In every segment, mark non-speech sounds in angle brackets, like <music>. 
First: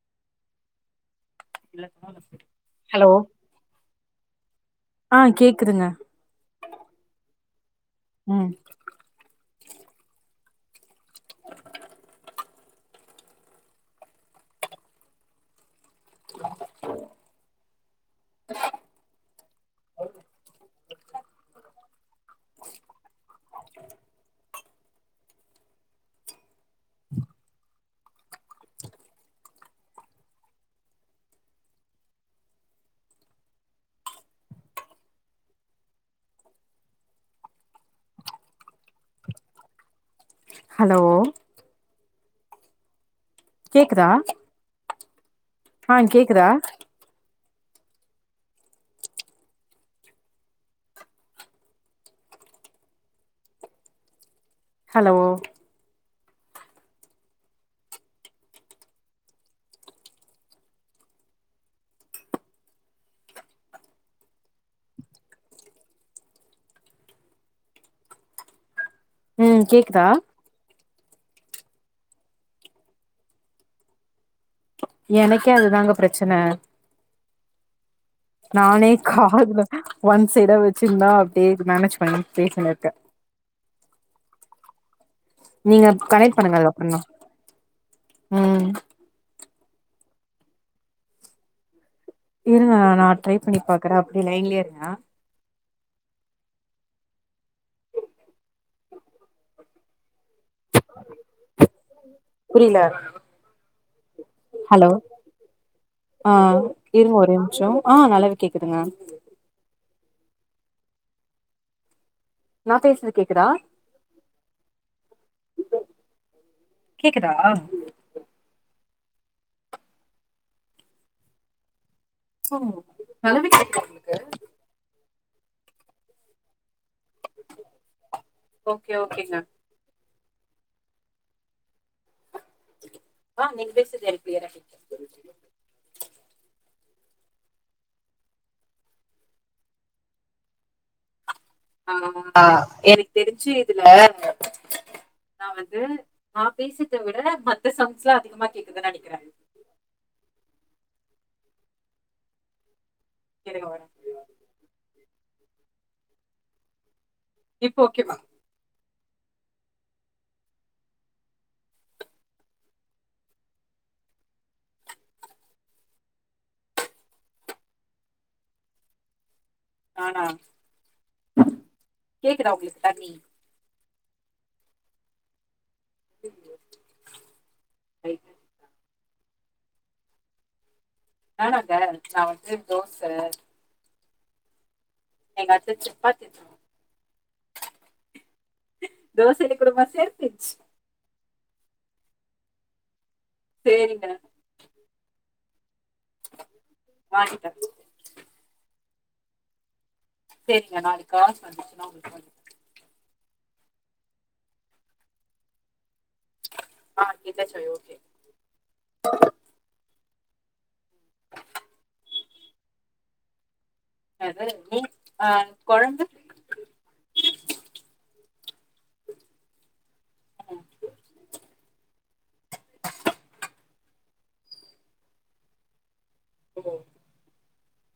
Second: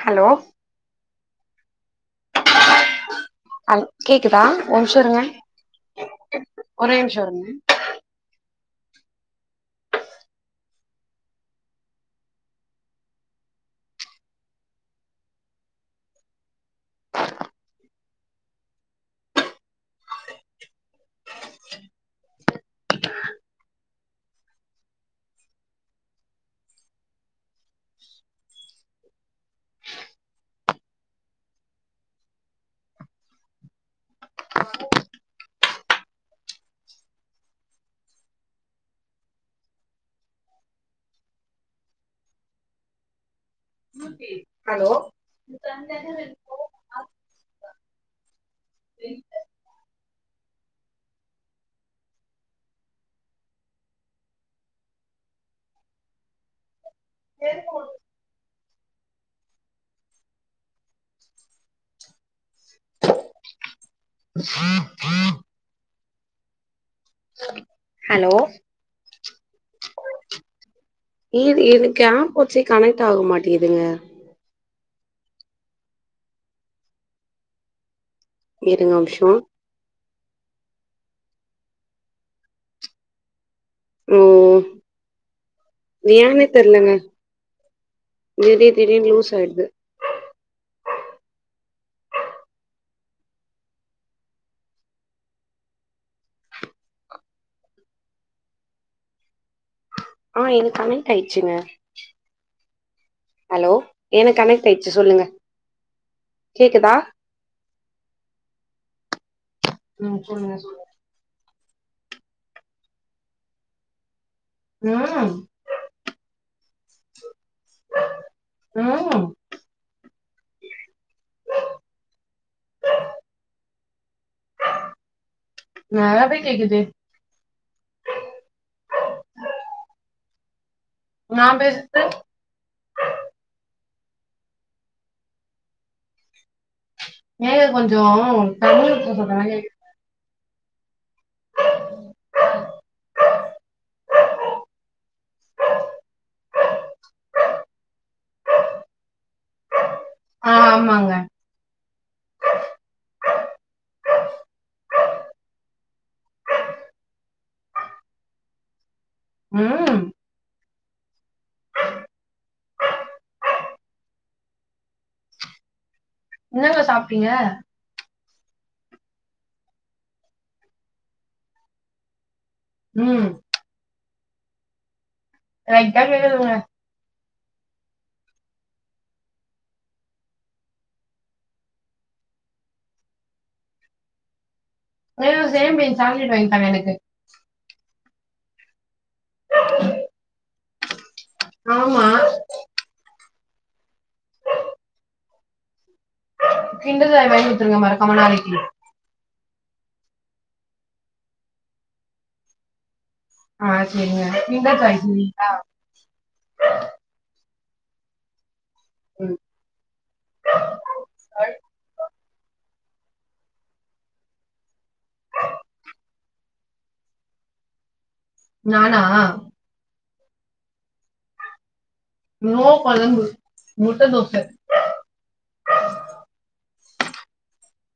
Hello hello ஹ கேக்குதா ஒரு நிமிஷோ ஆ இருங்க கேக்குதுங்க ஒரே நிமிஷோ இருங்க ம் அ ஹலோ கேக்குதா ஹலோ உம் ஆ கேக்குதா ஹலோ கேக்குவா ஆஹ் ஆஹ் ஹலோ ம் கேக்குதா இ எது கேம்ப் வச்சு கனெக்ட் ஆக மாட்டேதுங்க எனக்கே அதுதாங்க பிரச்சன நானே இருங்க ஒரு நிமிஷோ காதுல ஒன் சைடா வச்சிருந்தா அப்டியே மேனேஜ் பண்ணி பேசிட்டு இருக்கே ஓ நீங்க கனெக்ட் தியானே பண்ணுங்க தெரிலங்க அதுக்கப்றந்தா ம் திடீ திடீனு லூஸ் ஆயிடுது இருங்க நா ட்ரை பண்ணி பாக்குற அப்டி லைன்லயே இருங்க ஆ எனக்கு கனெட் ஆயிடுச்சுங்க புரில ஹலோ எனக்கு கனெக்ட் ஹலோ ஆயிடுச்சு சொல்லுங்க ஆ கேக்குதா இருங்க ஒரு நிமிஷோ ஆ நல்லாவே கேக்குதுங்க ம் சொல்லுங்க சொல் நா பேசுது கேக்குதா ம் கேக்குதா ம் ம் கழுவிட்ருக்கே நல்லாவே கேக்குது ஓகே ஓகேங்க நா பேசுது அ நீங்க பேசுது எனக்கு கிளியரா கேக்குது ஏ கொஞ்சோ தமிழ்த சொல்ற கேக்குது ஆ எனக்கு தெரிஞ்சு இதுல நா வந்து நா பேசத விட மத்த சவுண்ஸ் எல்லா அதிகமா கேக்குதுனு நெனைக்கிறே ஆ ஆமாங்க <unintelligible> இப்போ ஓகே வா ம் என்னங்க சாப்புட்டீங்க நானா கேகுதா உங்களுக்கு தண்ணி ம் லைட்டா கேக்குதுங்க <unintelligible> நானங்க நா வந்து தோச எங்க <unintelligible> அத்த சேம் பின்ச் சப்பாத்தி சாக்லேட் வாங்கி தாங்க எனக்கு தோசை குருமா சேம் பின்ச் ஆமா சேரிங்க கிண்டர் ஜாய் வாங்கி வாங்கிட்டே குடுத்துடுங்க மறக்காம நாளைக்கு சேரிங்க நாளைக்கு கால் வந்திச்சுன்னா உங்களுக்கு ஆ சேரிங்க நீங்க தா தைப்பிங்களா ஆ <unintelligible> ம் அது நீ அ குழம்பு நானா ஆ நோ குழம்பு முட்ட தோச ஓ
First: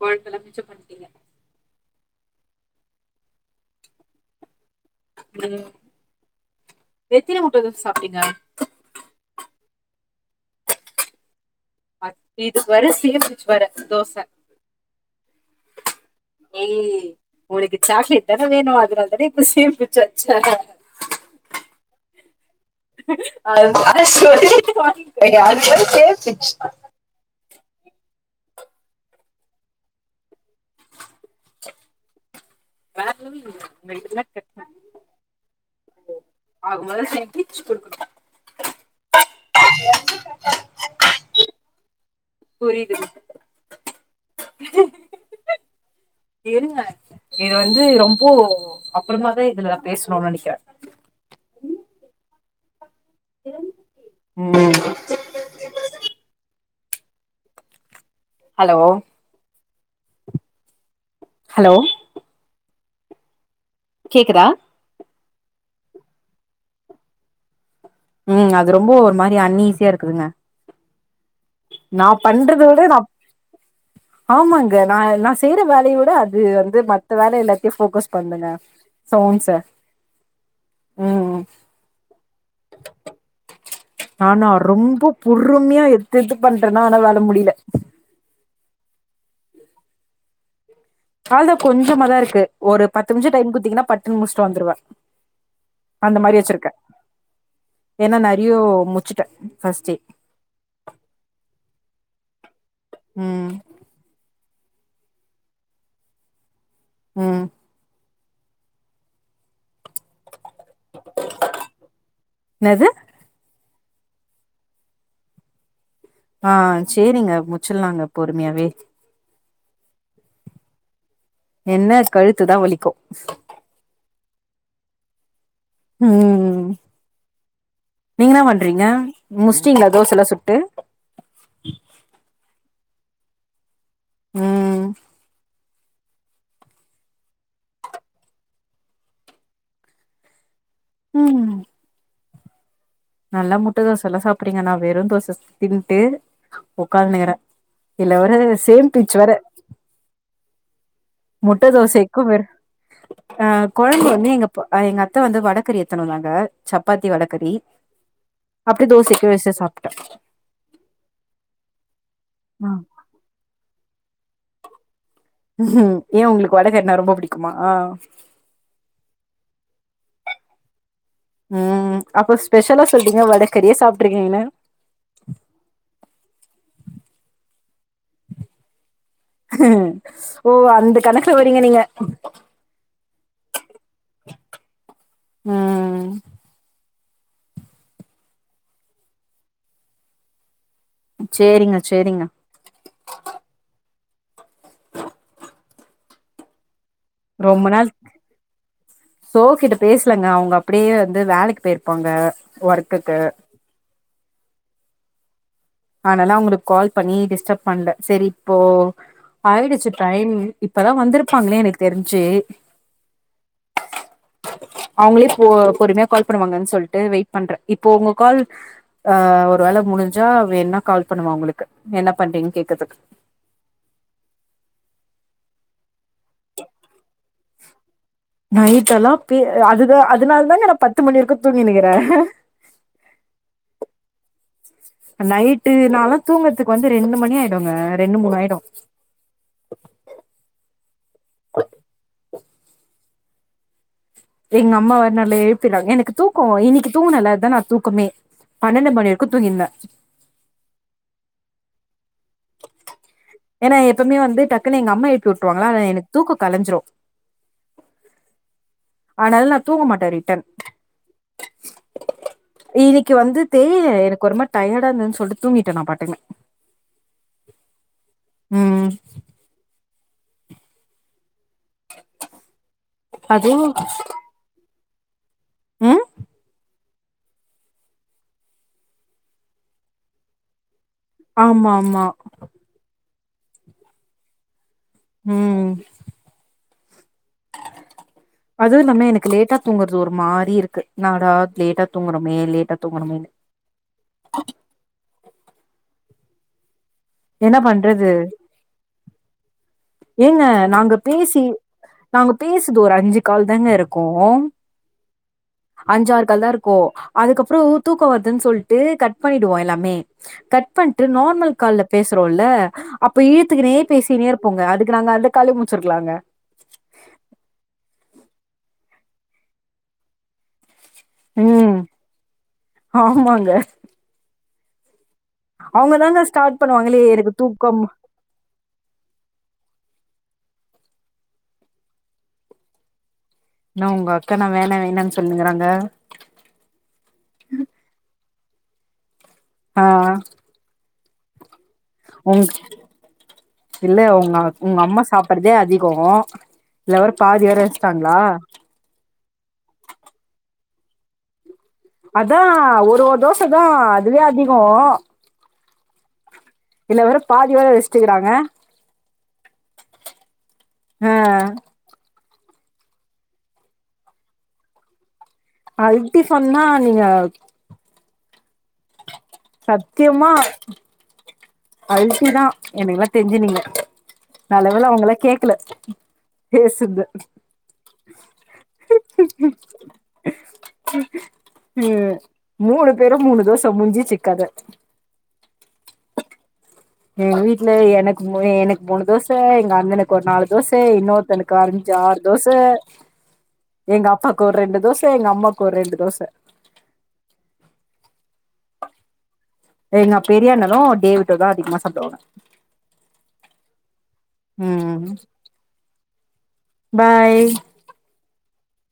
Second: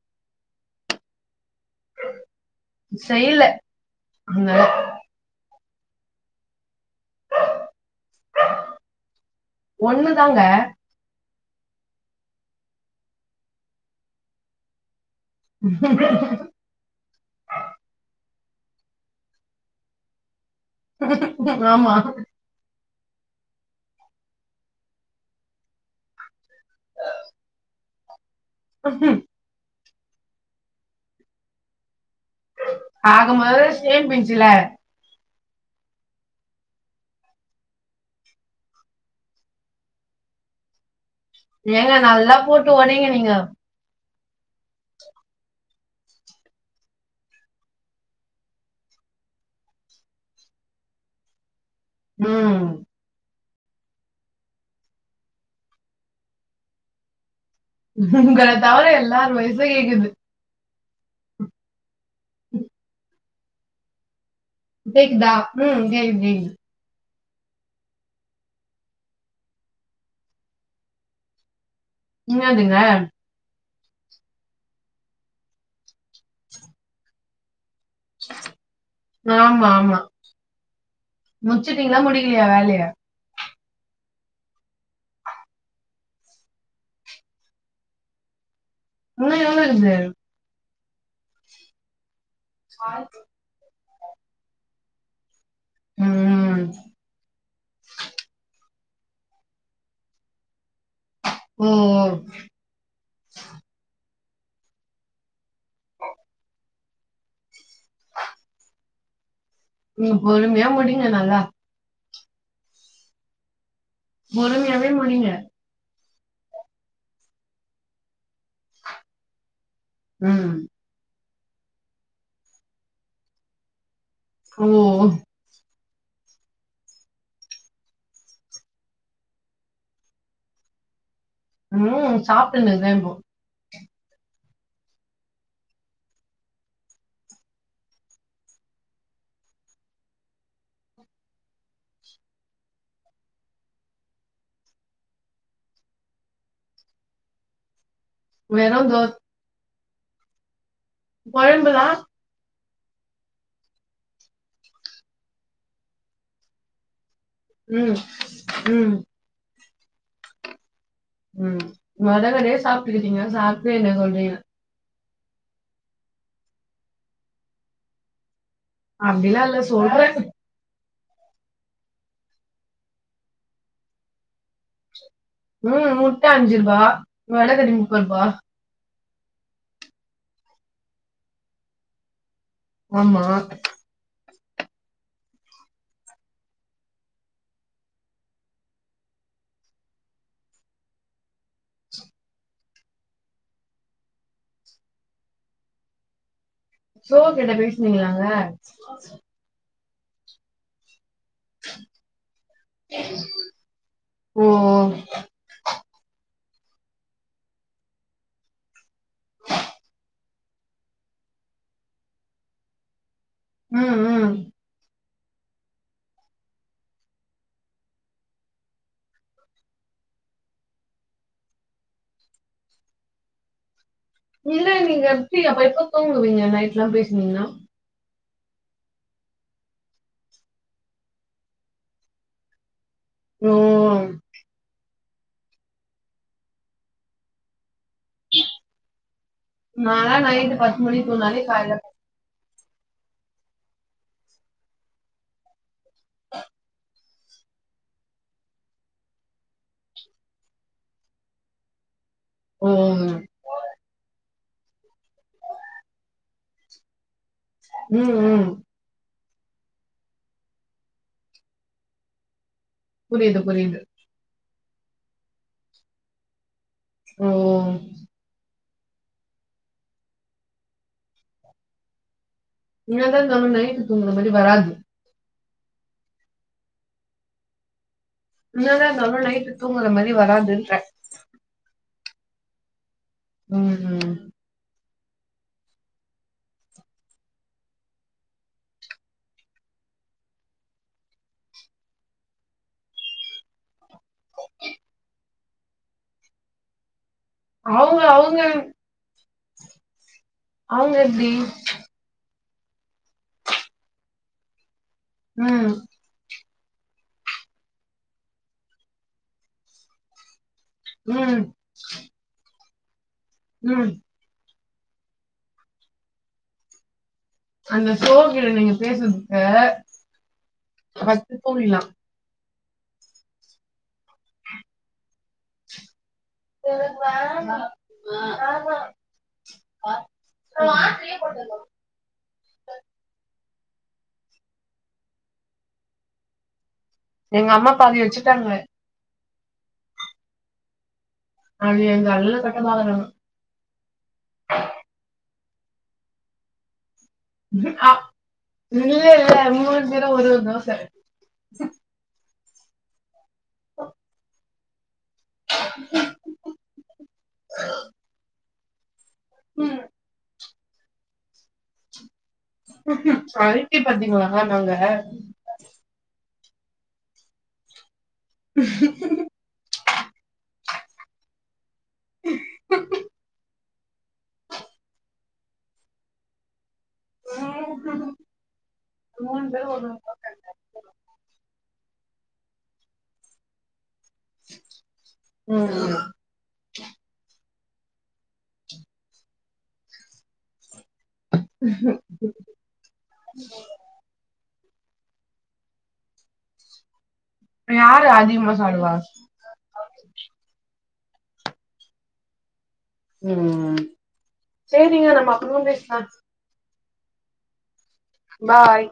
குழம்பெல்லா மிச்ச படுத்துரிங்க செய்ல அங்க உம் எத்தின முட்ட தோச சாப்புட்டீங்க ஒண்ணு தாங்க இதுக்கு வேற சேம் பின்ச் வேற தோச ஏய் உனக்கு சாக்லேட் தான வேணு அதனால தான இப்ப சேம் பின்ச் வெச்ச ஆமா அது தான சொல்லிட்டு வாங்கிகோ அதுக்கு எதுக்கு சேம் பின்ச் <unintelligible> வேற ஆக இல்ல. முதல்ல உங்க சேம் இதெல்லாம் பின்ச்சுல பண்ணு. ஆக முதல்ல சேம் பின்ச் கொடுக்கணு <inaudible> ஏங்க நல்லா போட்டு புரியுது உடைங்க நீங்க இருங்க இது வந்து ரொம்போ அப்பறமாதா இதுல நா பேசுணு நினைக்கிற ம் ம் உங்களத் ஹலோ தவர எல்லாரு வாய்சு கேக்குது ஹலோ உம் கேக்குதா கேக்குதா ம் கேக்குது கேக்குது ம் அது ரொம்ப ஒரு மாரி அன்னிசியா இருக்குதுங்க நா பண்றத என்னதுங்க விட நா ஆமாங்க நா நா செய்யற வேலைய விட அது வந்து மத்த வேலை எல்லாத்தையு போக்கஸ் பண்ணுங்க சாங்ஸ்ச ஆமா ம் முடிச்சிட்டிங்ளா முடிகலியா வேலய ஆனா ரொம்ப பொறுமையா எடுத்து எடுத்து பண்றேன்னா ஆனா வேல முடில இன்னு எவ்ளோ இக்குது அவ்ளோதா கொஞ்சமா தா இருக்கு ஒரு பத்து நிமிஷோ டைம் குடுத்தீங்கன்னா பட்டுன்னு முடிச்சுட்டு வந்துடுவே அந்த மாரி ம் வெச்சிருக்கே ஏன்னா நெறையோ முச்சு <unintelligible> ஃபஸ்ட்டே ம் ம் ம் நீங்க பொறுமையா முடிங்க நல்லா இன்னது பொறுமயாவே முடிங்க ஆ சேரிங்க முச்சிட்லாங்க பொறுமயாவே ம் என்ன கழுத்துதா வலிக்கு ஓ ம் நீங்க என்ன பண்றீங்க முடிச்சிட்டிங்ளா தோசல்லா சுட்டு ம் சாப்டின்னு இருக்கே இப்போ ம் ம் நல்லா முட்ட தோச எல்லா சாப்டுறீங்க நா வெறு தோச தின்ட்டு உக்காந்தினுக்கிறே இதுல வேற வெறு சேம் தோ பின்ச் வேற முட்ட கொழம்புலா தோசைக்கு வெறு அ கொழம்பு வந்து எங்க எங்க அத்த வந்து வடகறி எத்துனு வந்தாங்க சப்பாத்தி வடகறி ம் அப்டியே ம் தோசைக்கு வெச்சு சாப்ட்டே ம் வடகறியே சாப்ட்டுக்கிறீங்க சாப்ட்டு என்ன சொல்றீங்க ம் ஏ உங்ளுக்கு வடகறினா ரொம்ப புடிக்குமா அப்டில்லா இல்ல சொல்றே ம் அப்போ ஸ்பெஷலா சொல்றீங்க வடக்கறியே சாப்ட்டுருக்கீங்கன்னு ம் முட்ட அஞ்சு ரூபா வடகறி முப் முப்பரூபா ஓ அந்த கணக்குல வரிங்க நீங்க ஆமா அ சேரிங்க சேரிங்க சோ கிட்ட ரொம்ப நாள் பேசுனீங்களாங்க சோ கிட்ட பேசலங்க அவுங்க அப்டியே வந்து வேலைக்கு போய்ருப்பாங்க ஒர்க்குக்கு ஓ ஓ அதனால அவுங்களுக்கு கால் பண்ணி டிஸ்டப் பண்ல செரி இப்போ ஆயிடுச்சு டைம் இப்பதா வந்திருப்பாங்களே எனக்கு தெரிஞ்சு ம் ம் அவுங்ளே போ பொறும்யா கால் பண்ணுவாங்கன் சொல்ட்டு வெயிட் பண்ற இப்போ உங்க கால் ஆ ஒரு வேல முடிஞ்சா வேண்ணா கால் பண்ணுவ அவுங்களுக்கு என்ன பண்றீங்ன் கேக்கற்துக்கு இல்ல நீங்க எப்டி அப்ப எப்ப தூங்குவீங்க நைட்லா பேசுனீங்குனா நைட் எல்லா பே அதுதா அதுனால் தாங்க நா பத்து மணி வரிக்கு தூங்கினிக்கிறே ஓ நைட்டு நாலா தூங்கற்துக்கு வந்து ரெண்டு மணி ஆய்டுங்க ரெண்டு மூணாய்டு நாலா நைட்டு பத்து மணிக் தூங்னாலே கால்ல எங் அம்மா வர்னாலே எழுப்பிட்றாங் எனக்கு தூக்கோ இன்னிக்கி தூங்குனல அதா நா தூக்கமே பணண்டு மணி வர்க்கு தூங்கிர்ந்த ஓ ஏனா எப்பமே வந்து டக்குனு எங்க அம்மா எழுப்பி உட்ருவாங்ளா ஆனா எனக் தூக்கோ கலஞ்சுரு ம் ம் அனால் நா தூங்க மாட்ட ரிட்டன் இன்னிக்கி வந்து புரியுது புரியுது தெரில எனக்கு ஒரு மாரி டயர்டா இருந்துதுன் சொல்ட்டு தூங்கிட்ட நா பாட்டுக்னு ஓ ம் என்னதா நம்ம அதுவு நைட்டு தூங்ற மாரி வராது அ எனனதா நம்ம நைட்டு தூங்குற மாரி வராதுன்ற ஆமாம்மா ம் ம் ம் அதூ இல்லாம எனக்கு லேட்டா தூங்கற்து ஒரு மாரி இருக்கு என்னாடா லேட்டா தூங்குறோமே லேட்டா தூங்கணுமேனு என்ன அவுங்க பண்றது அவுங்க ஏங்க நாங்க அவங்க எப்டி பேசி நாங்க பேசுது ஒரு அஞ்சு கால் தாங்க இருக்கு ம் அஞ்சார் கால்தா இருக்கு அதுக்கப்றோ தூக்கோ வர்துன் சொல்ட்டு கட் பண்ணிடுவோ எல்லாமே கட் பண்ட்டு ம் நார்மல் கால்ல பேசுறோல அப்ப இழுத்துக்குனே ம் பேசினேர் போங்க அதுக்கு நாங்க அந்த காலே முட்ச்சிர்க்லாங்க அந்த சோகில நீங்க பேசற்துக்கு பட்த்து ம் தூங்கிர்லா ஆமாங்க அவுங்க தாங்க ஸ்டாட் பண்ணுவாங்கலே எனக்கு தூக்கம் <inaudible> ன்ன உங்க அக்கா என்ன வேணா வேணான் சொல்லிகுறாங்க எங்க அம்மா பாதி வச்சுட்டாங்க ஆ அது எங்க அல்ல உங் சட்டம் அவதா இல்ல உங்க உங்கம்மா சாப்பற்தே அதிகோ இதுல வேற பாதி வேற ஆ வச்ட்டாங்ளா இல்ல இல்ல மூர்கிறா ஒரே ஒரு தோச அதா ஒரு ஒரு தோச தா அதுவே அதிகோ இதுல வேற பாதி வேற வஸ்ட்டிகுறாங்க ம் அ அழுத்தி பாத்தீங்ளாகா நாங்க அல்டி சொன்னா நீங்கப் சத்தியமா அல்டிதா எனக்குலா தெஞ்சி நீங்க நல்லவேள அவுங்களா கேக்கல பேசுத்து <unintelligible> ம் மூனு பேரும் மூனு தோச முஞ்சிச்சி கத ம் ம் எங்க வீட்ல எனக்கு மூ எனக்கு மூனு தோச எங்க அண்ணனுக்கு ஒரு நாலு தோச இன்னொர் தனுக்கு அஞ்சாறு தோச எங்கப்பாக்கு ஒரு ரெண்டு தோச எங்கம்மாக்கு ஒரு ரெண்டு தோச யாரு அதிகமா சாப்டுவா எங்க பெரிய அண்ணனு டேவிட்டுதா அதிகமா சாப்டுவாங்க ம் சேரிங்க ம் நம்ம அப்றமா பேச்லா பாய் பாய்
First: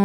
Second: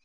ம்